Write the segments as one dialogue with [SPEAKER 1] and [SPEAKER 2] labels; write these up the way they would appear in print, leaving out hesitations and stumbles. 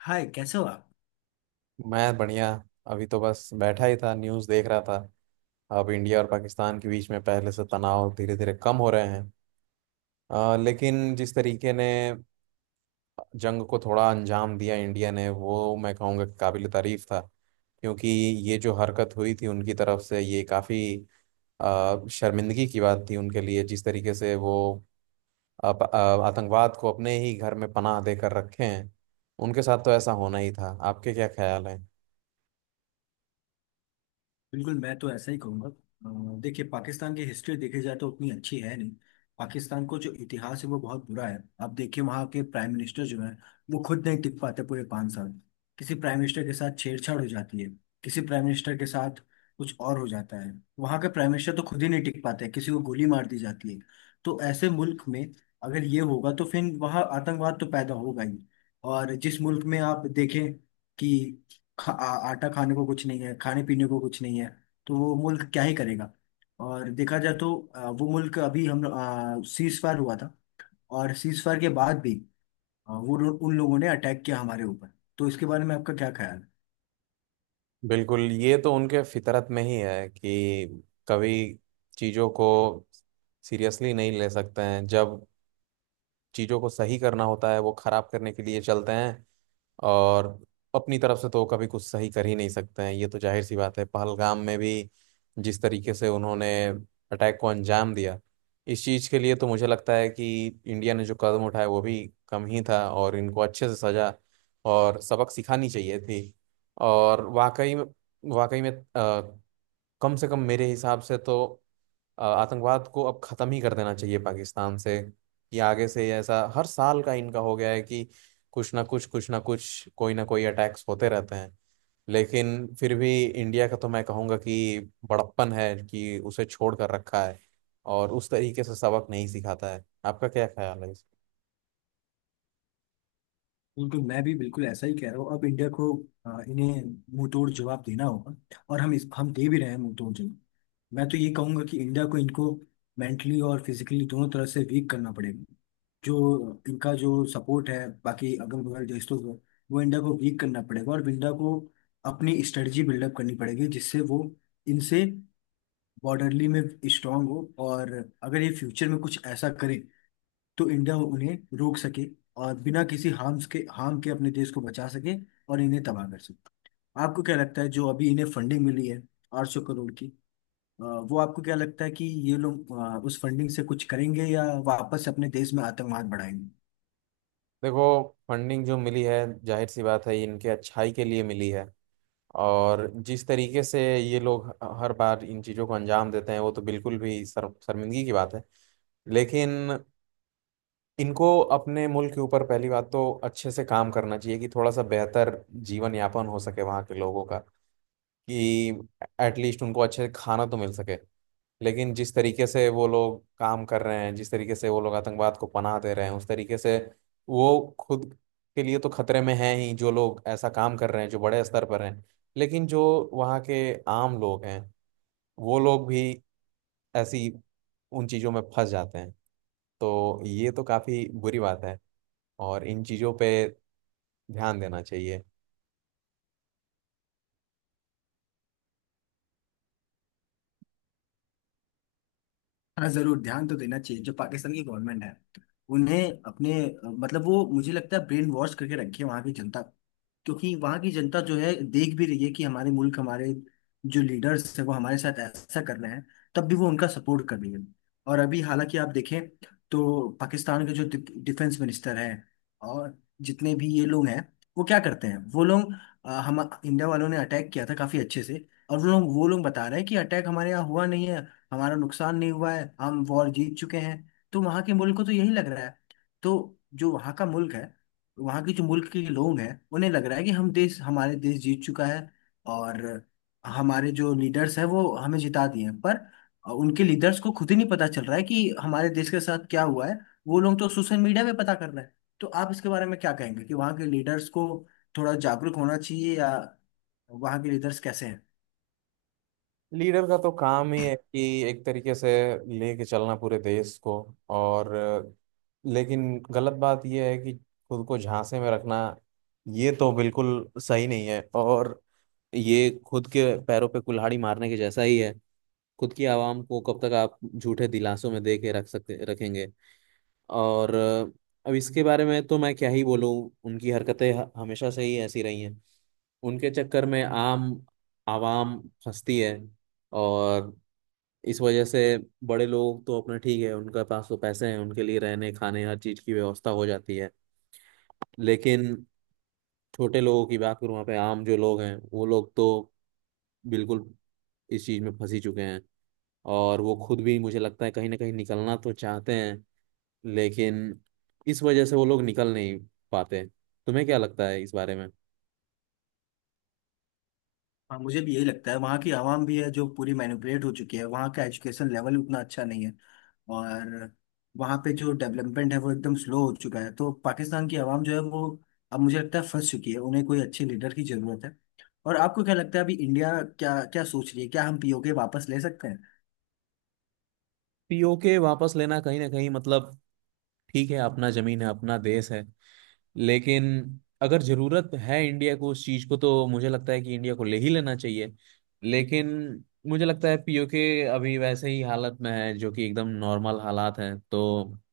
[SPEAKER 1] हाय, कैसे हो आप।
[SPEAKER 2] मैं बढ़िया। अभी तो बस बैठा ही था, न्यूज़ देख रहा था। अब इंडिया और पाकिस्तान के बीच में पहले से तनाव धीरे धीरे कम हो रहे हैं। लेकिन जिस तरीके ने जंग को थोड़ा अंजाम दिया इंडिया ने, वो मैं कहूँगा कि काबिल तारीफ था। क्योंकि ये जो हरकत हुई थी उनकी तरफ से, ये काफ़ी शर्मिंदगी की बात थी उनके लिए। जिस तरीके से वो अप- अ, आतंकवाद को अपने ही घर में पनाह देकर रखे हैं, उनके साथ तो ऐसा होना ही था। आपके क्या ख्याल है?
[SPEAKER 1] बिल्कुल, मैं तो ऐसा ही कहूँगा। देखिए, पाकिस्तान की हिस्ट्री देखी जाए तो उतनी अच्छी है नहीं। पाकिस्तान को जो इतिहास है वो बहुत बुरा है। आप देखिए वहाँ के प्राइम मिनिस्टर जो है वो खुद नहीं टिक पाते पूरे 5 साल। किसी प्राइम मिनिस्टर के साथ छेड़छाड़ हो जाती है, किसी प्राइम मिनिस्टर के साथ कुछ और हो जाता है। वहाँ के प्राइम मिनिस्टर तो खुद ही नहीं टिक पाते हैं, किसी को गोली मार दी जाती है। तो ऐसे मुल्क में अगर ये होगा तो फिर वहाँ आतंकवाद तो पैदा होगा ही। और जिस मुल्क में आप देखें कि आटा खाने को कुछ नहीं है, खाने पीने को कुछ नहीं है, तो वो मुल्क क्या ही करेगा। और देखा जाए तो वो मुल्क अभी, हम सीज फायर हुआ था, और सीज फायर के बाद भी उन लोगों ने अटैक किया हमारे ऊपर। तो इसके बारे में आपका क्या ख्याल है।
[SPEAKER 2] बिल्कुल, ये तो उनके फितरत में ही है कि कभी चीज़ों को सीरियसली नहीं ले सकते हैं। जब चीज़ों को सही करना होता है, वो खराब करने के लिए चलते हैं। और अपनी तरफ से तो कभी कुछ सही कर ही नहीं सकते हैं, ये तो जाहिर सी बात है। पहलगाम में भी जिस तरीके से उन्होंने अटैक को अंजाम दिया, इस चीज़ के लिए तो मुझे लगता है कि इंडिया ने जो कदम उठाया वो भी कम ही था, और इनको अच्छे से सजा और सबक सिखानी चाहिए थी। और वाकई में, वाकई में, अ, कम से कम मेरे हिसाब से तो आतंकवाद को अब खत्म ही कर देना चाहिए पाकिस्तान से। कि आगे से ऐसा हर साल का इनका हो गया है कि कुछ ना कुछ, कुछ ना कुछ, कोई ना कोई अटैक्स होते रहते हैं। लेकिन फिर भी इंडिया का तो मैं कहूँगा कि बड़प्पन है कि उसे छोड़ कर रखा है, और उस तरीके से सबक नहीं सिखाता है। आपका क्या ख्याल है इस?
[SPEAKER 1] बिल्कुल, मैं भी बिल्कुल ऐसा ही कह रहा हूँ। अब इंडिया को इन्हें मुंहतोड़ जवाब देना होगा, और हम दे भी रहे हैं मुंहतोड़ जवाब। मैं तो ये कहूंगा कि इंडिया को इनको मेंटली और फिजिकली दोनों तरह से वीक करना पड़ेगा। जो इनका जो सपोर्ट है बाकी अगल बगल देशों को, वो इंडिया को वीक करना पड़ेगा। और इंडिया को अपनी स्ट्रेटजी बिल्डअप करनी पड़ेगी, जिससे वो इनसे बॉर्डरली में स्ट्रांग हो, और अगर ये फ्यूचर में कुछ ऐसा करे तो इंडिया उन्हें रोक सके, और बिना किसी हार्म के अपने देश को बचा सके, और इन्हें तबाह कर सके। आपको क्या लगता है जो अभी इन्हें फंडिंग मिली है 800 करोड़ की, अ, वो आपको क्या लगता है कि ये लोग उस फंडिंग से कुछ करेंगे, या वापस अपने देश में आतंकवाद बढ़ाएंगे।
[SPEAKER 2] देखो, फंडिंग जो मिली है, जाहिर सी बात है ये इनके अच्छाई के लिए मिली है। और जिस तरीके से ये लोग हर बार इन चीज़ों को अंजाम देते हैं, वो तो बिल्कुल भी शर्म, शर्मिंदगी की बात है। लेकिन इनको अपने मुल्क के ऊपर पहली बात तो अच्छे से काम करना चाहिए, कि थोड़ा सा बेहतर जीवन यापन हो सके वहाँ के लोगों का। कि एटलीस्ट उनको अच्छे से खाना तो मिल सके। लेकिन जिस तरीके से वो लोग काम कर रहे हैं, जिस तरीके से वो लोग आतंकवाद को पनाह दे रहे हैं, उस तरीके से वो खुद के लिए तो खतरे में हैं ही, जो लोग ऐसा काम कर रहे हैं जो बड़े स्तर पर हैं। लेकिन जो वहाँ के आम लोग हैं, वो लोग भी ऐसी उन चीज़ों में फंस जाते हैं। तो ये तो काफ़ी बुरी बात है, और इन चीज़ों पे ध्यान देना चाहिए।
[SPEAKER 1] हाँ, जरूर ध्यान तो देना चाहिए। जो पाकिस्तान की गवर्नमेंट है उन्हें अपने, मतलब वो मुझे लगता है ब्रेन वॉश करके रखी है वहाँ की जनता। क्योंकि वहां की जनता जो है देख भी रही है कि हमारे मुल्क, हमारे जो लीडर्स है वो हमारे साथ ऐसा कर रहे हैं, तब भी वो उनका सपोर्ट कर रही है। और अभी हालांकि आप देखें तो पाकिस्तान के जो डिफेंस मिनिस्टर हैं और जितने भी ये लोग हैं वो क्या करते हैं, वो लोग, हम इंडिया वालों ने अटैक किया था काफी अच्छे से, और वो लोग बता रहे हैं कि अटैक हमारे यहाँ हुआ नहीं है, हमारा नुकसान नहीं हुआ है, हम वॉर जीत चुके हैं। तो वहां के मुल्क को तो यही लग रहा है। तो जो वहां का मुल्क है, वहाँ के जो मुल्क के लोग हैं उन्हें लग रहा है कि हम देश हमारे देश जीत चुका है, और हमारे जो लीडर्स हैं वो हमें जिता दिए हैं। पर उनके लीडर्स को खुद ही नहीं पता चल रहा है कि हमारे देश के साथ क्या हुआ है, वो लोग तो सोशल मीडिया पे पता कर रहे हैं। तो आप इसके बारे में क्या कहेंगे कि वहाँ के लीडर्स को थोड़ा जागरूक होना चाहिए, या वहाँ के लीडर्स कैसे।
[SPEAKER 2] लीडर का तो काम ही है कि एक तरीके से लेके चलना पूरे देश को। और लेकिन गलत बात यह है कि खुद को झांसे में रखना, ये तो बिल्कुल सही नहीं है, और ये खुद के पैरों पे कुल्हाड़ी मारने के जैसा ही है। खुद की आवाम को कब तक आप झूठे दिलासों में दे के रख सकते रखेंगे? और अब इसके बारे में तो मैं क्या ही बोलूं। उनकी हरकतें हमेशा से ही ऐसी रही हैं। उनके चक्कर में आम आवाम फंसती है, और इस वजह से बड़े लोग तो अपना ठीक है, उनके पास तो पैसे हैं, उनके लिए रहने खाने हर चीज की व्यवस्था हो जाती है। लेकिन छोटे लोगों की बात करूँ, वहाँ पे आम जो लोग हैं, वो लोग तो बिल्कुल इस चीज में फंसी चुके हैं। और वो खुद भी मुझे लगता है कहीं ना कहीं निकलना तो चाहते हैं, लेकिन इस वजह से वो लोग निकल नहीं पाते। तुम्हें क्या लगता है इस बारे में?
[SPEAKER 1] हाँ, मुझे भी यही लगता है, वहाँ की आवाम भी है जो पूरी मैनिपुलेट हो चुकी है। वहाँ का एजुकेशन लेवल उतना अच्छा नहीं है, और वहाँ पे जो डेवलपमेंट है वो एकदम स्लो हो चुका है। तो पाकिस्तान की आवाम जो है वो अब मुझे लगता है फंस चुकी है, उन्हें कोई अच्छे लीडर की जरूरत है। और आपको क्या लगता है अभी इंडिया क्या क्या सोच रही है, क्या हम पीओके वापस ले सकते हैं।
[SPEAKER 2] पीओके वापस लेना कहीं ना कहीं, मतलब, ठीक है, अपना जमीन है, अपना देश है। लेकिन अगर जरूरत है इंडिया को उस चीज को, तो मुझे लगता है कि इंडिया को ले ही लेना चाहिए। लेकिन मुझे लगता है पीओके अभी वैसे ही हालत में है जो कि एकदम नॉर्मल हालात हैं। तो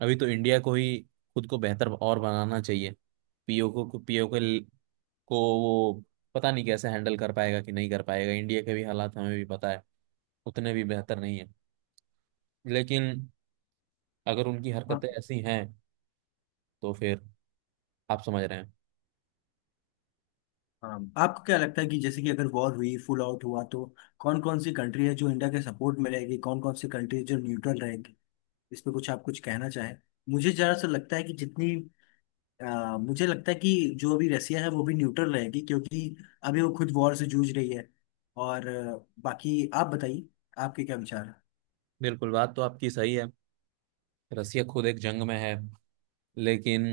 [SPEAKER 2] अभी तो इंडिया को ही खुद को बेहतर और बनाना चाहिए। पीओके को, पीओके को वो पता नहीं कैसे हैंडल कर पाएगा कि नहीं कर पाएगा। इंडिया के भी हालात हमें भी पता है, उतने भी बेहतर नहीं है। लेकिन अगर उनकी
[SPEAKER 1] हाँ।
[SPEAKER 2] हरकतें ऐसी हैं, तो फिर आप समझ रहे हैं।
[SPEAKER 1] हाँ। आपको क्या लगता है कि जैसे कि अगर वॉर हुई, फुल आउट हुआ, तो कौन कौन सी कंट्री है जो इंडिया के सपोर्ट में रहेगी, कौन कौन सी कंट्री जो न्यूट्रल रहेगी। इस पे कुछ आप कुछ कहना चाहें। मुझे जरा सा लगता है कि जितनी, मुझे लगता है कि जो अभी रसिया है वो भी न्यूट्रल रहेगी, क्योंकि अभी वो खुद वॉर से जूझ रही है। और बाकी आप बताइए, आपके क्या विचार हैं।
[SPEAKER 2] बिल्कुल, बात तो आपकी सही है। रसिया खुद एक जंग में है, लेकिन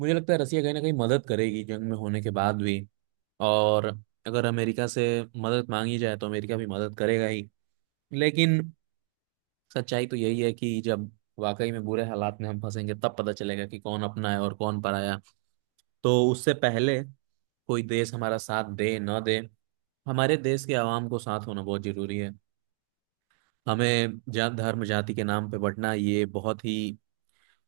[SPEAKER 2] मुझे लगता है रसिया कहीं ना कहीं मदद करेगी जंग में होने के बाद भी। और अगर अमेरिका से मदद मांगी जाए तो अमेरिका भी मदद करेगा ही। लेकिन सच्चाई तो यही है कि जब वाकई में बुरे हालात में हम फंसेंगे, तब पता चलेगा कि कौन अपना है और कौन पराया। तो उससे पहले कोई देश हमारा साथ दे न दे, हमारे देश के आवाम को साथ होना बहुत जरूरी है। हमें जात धर्म जाति के नाम पे बंटना, ये बहुत ही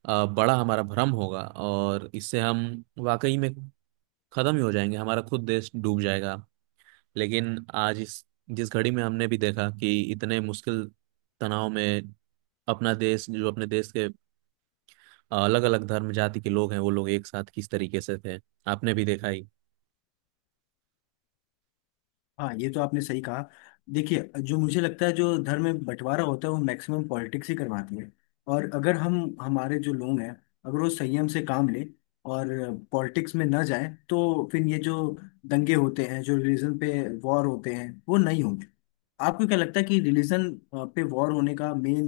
[SPEAKER 2] बड़ा हमारा भ्रम होगा, और इससे हम वाकई में खत्म ही हो जाएंगे, हमारा खुद देश डूब जाएगा। लेकिन आज इस जिस घड़ी में हमने भी देखा कि इतने मुश्किल तनाव में अपना देश, जो अपने देश के अलग अलग धर्म जाति के लोग हैं, वो लोग एक साथ किस तरीके से थे, आपने भी देखा ही।
[SPEAKER 1] हाँ, ये तो आपने सही कहा। देखिए, जो मुझे लगता है, जो धर्म में बंटवारा होता है वो मैक्सिमम पॉलिटिक्स ही करवाती है। और अगर हम, हमारे जो लोग हैं, अगर वो संयम से काम लें और पॉलिटिक्स में ना जाए, तो फिर ये जो दंगे होते हैं, जो रिलीजन पे वॉर होते हैं, वो नहीं होंगे। आपको क्या लगता है कि रिलीजन पे वॉर होने का मेन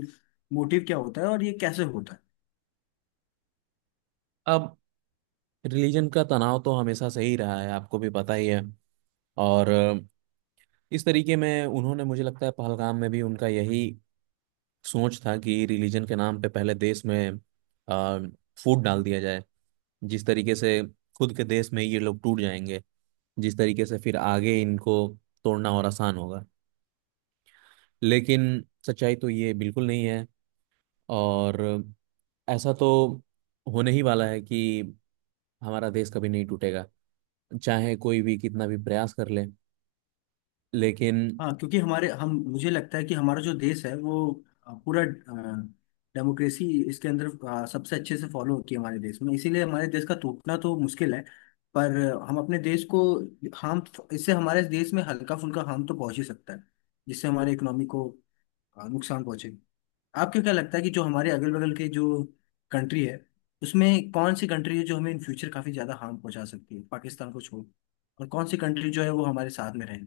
[SPEAKER 1] मोटिव क्या होता है, और ये कैसे होता है।
[SPEAKER 2] अब रिलीजन का तनाव तो हमेशा से ही रहा है, आपको भी पता ही है। और इस तरीके में उन्होंने, मुझे लगता है पहलगाम में भी उनका यही सोच था कि रिलीजन के नाम पे पहले देश में फूट डाल दिया जाए। जिस तरीके से खुद के देश में ये लोग टूट जाएंगे, जिस तरीके से फिर आगे इनको तोड़ना और आसान होगा। लेकिन सच्चाई तो ये बिल्कुल नहीं है। और ऐसा तो होने ही वाला है कि हमारा देश कभी नहीं टूटेगा, चाहे कोई भी कितना भी प्रयास कर ले। लेकिन
[SPEAKER 1] हाँ, क्योंकि हमारे हम मुझे लगता है कि हमारा जो देश है वो, पूरा डेमोक्रेसी इसके अंदर सबसे अच्छे से फॉलो होती है हमारे देश में, इसीलिए हमारे देश का टूटना तो मुश्किल है। पर हम अपने देश को हार्म, इससे हमारे देश में हल्का फुल्का हार्म तो पहुंच ही सकता है, जिससे हमारे इकोनॉमी को नुकसान पहुंचे। आपको क्या लगता है कि जो हमारे अगल बगल के जो कंट्री है, उसमें कौन सी कंट्री है जो हमें इन फ्यूचर काफी ज्यादा हार्म पहुंचा सकती है, पाकिस्तान को छोड़, और कौन सी कंट्री जो है वो हमारे साथ में रहे।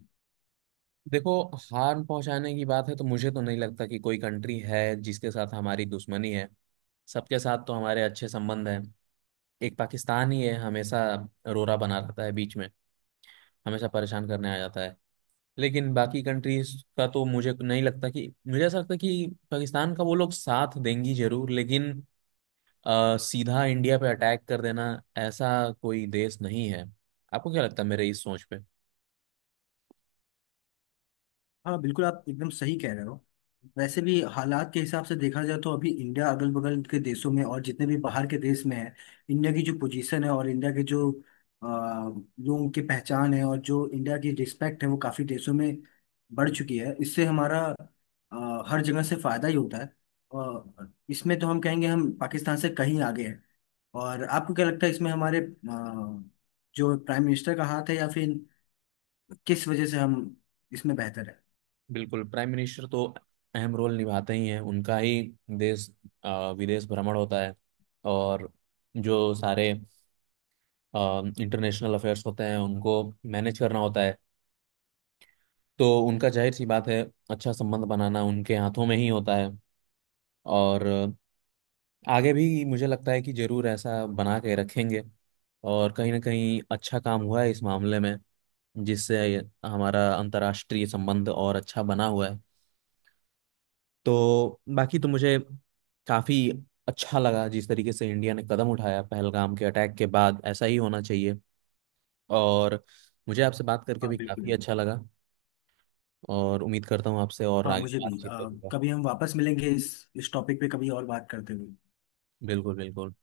[SPEAKER 2] देखो, हार्म पहुंचाने की बात है तो मुझे तो नहीं लगता कि कोई कंट्री है जिसके साथ हमारी दुश्मनी है। सबके साथ तो हमारे अच्छे संबंध हैं। एक पाकिस्तान ही है हमेशा रोरा बना रहता है बीच में, हमेशा परेशान करने आ जाता है। लेकिन बाकी कंट्रीज का तो मुझे नहीं लगता कि, मुझे ऐसा लगता है कि पाकिस्तान का वो लोग साथ देंगी जरूर, लेकिन सीधा इंडिया पे अटैक कर देना, ऐसा कोई देश नहीं है। आपको क्या लगता है मेरे इस सोच पे?
[SPEAKER 1] हाँ बिल्कुल, आप एकदम सही कह रहे हो। वैसे भी हालात के हिसाब से देखा जाए तो अभी इंडिया, अगल बगल के देशों में और जितने भी बाहर के देश में है, इंडिया की जो पोजीशन है, और इंडिया के जो लोगों की पहचान है, और जो इंडिया की रिस्पेक्ट है वो काफ़ी देशों में बढ़ चुकी है। इससे हमारा हर जगह से फायदा ही होता है। और इसमें तो हम कहेंगे हम पाकिस्तान से कहीं आगे हैं। और आपको क्या लगता है इसमें हमारे जो प्राइम मिनिस्टर का हाथ है, या फिर किस वजह से हम इसमें बेहतर है।
[SPEAKER 2] बिल्कुल, प्राइम मिनिस्टर तो अहम रोल निभाते ही हैं। उनका ही देश, विदेश भ्रमण होता है, और जो सारे इंटरनेशनल अफेयर्स होते हैं उनको मैनेज करना होता है। तो उनका, जाहिर सी बात है, अच्छा संबंध बनाना उनके हाथों में ही होता है। और आगे भी मुझे लगता है कि जरूर ऐसा बना के रखेंगे। और कहीं ना कहीं अच्छा काम हुआ है इस मामले में, जिससे हमारा अंतर्राष्ट्रीय संबंध और अच्छा बना हुआ है। तो बाकी तो मुझे काफ़ी अच्छा लगा जिस तरीके से इंडिया ने कदम उठाया पहलगाम के अटैक के बाद, ऐसा ही होना चाहिए। और मुझे आपसे बात करके
[SPEAKER 1] हाँ
[SPEAKER 2] भी काफ़ी
[SPEAKER 1] बिल्कुल।
[SPEAKER 2] अच्छा लगा। और उम्मीद करता हूँ आपसे और
[SPEAKER 1] हाँ,
[SPEAKER 2] आगे
[SPEAKER 1] मुझे भी,
[SPEAKER 2] बातचीत करूंगा।
[SPEAKER 1] कभी हम वापस मिलेंगे इस टॉपिक पे कभी और बात करते हुए।
[SPEAKER 2] बिल्कुल, बिल्कुल।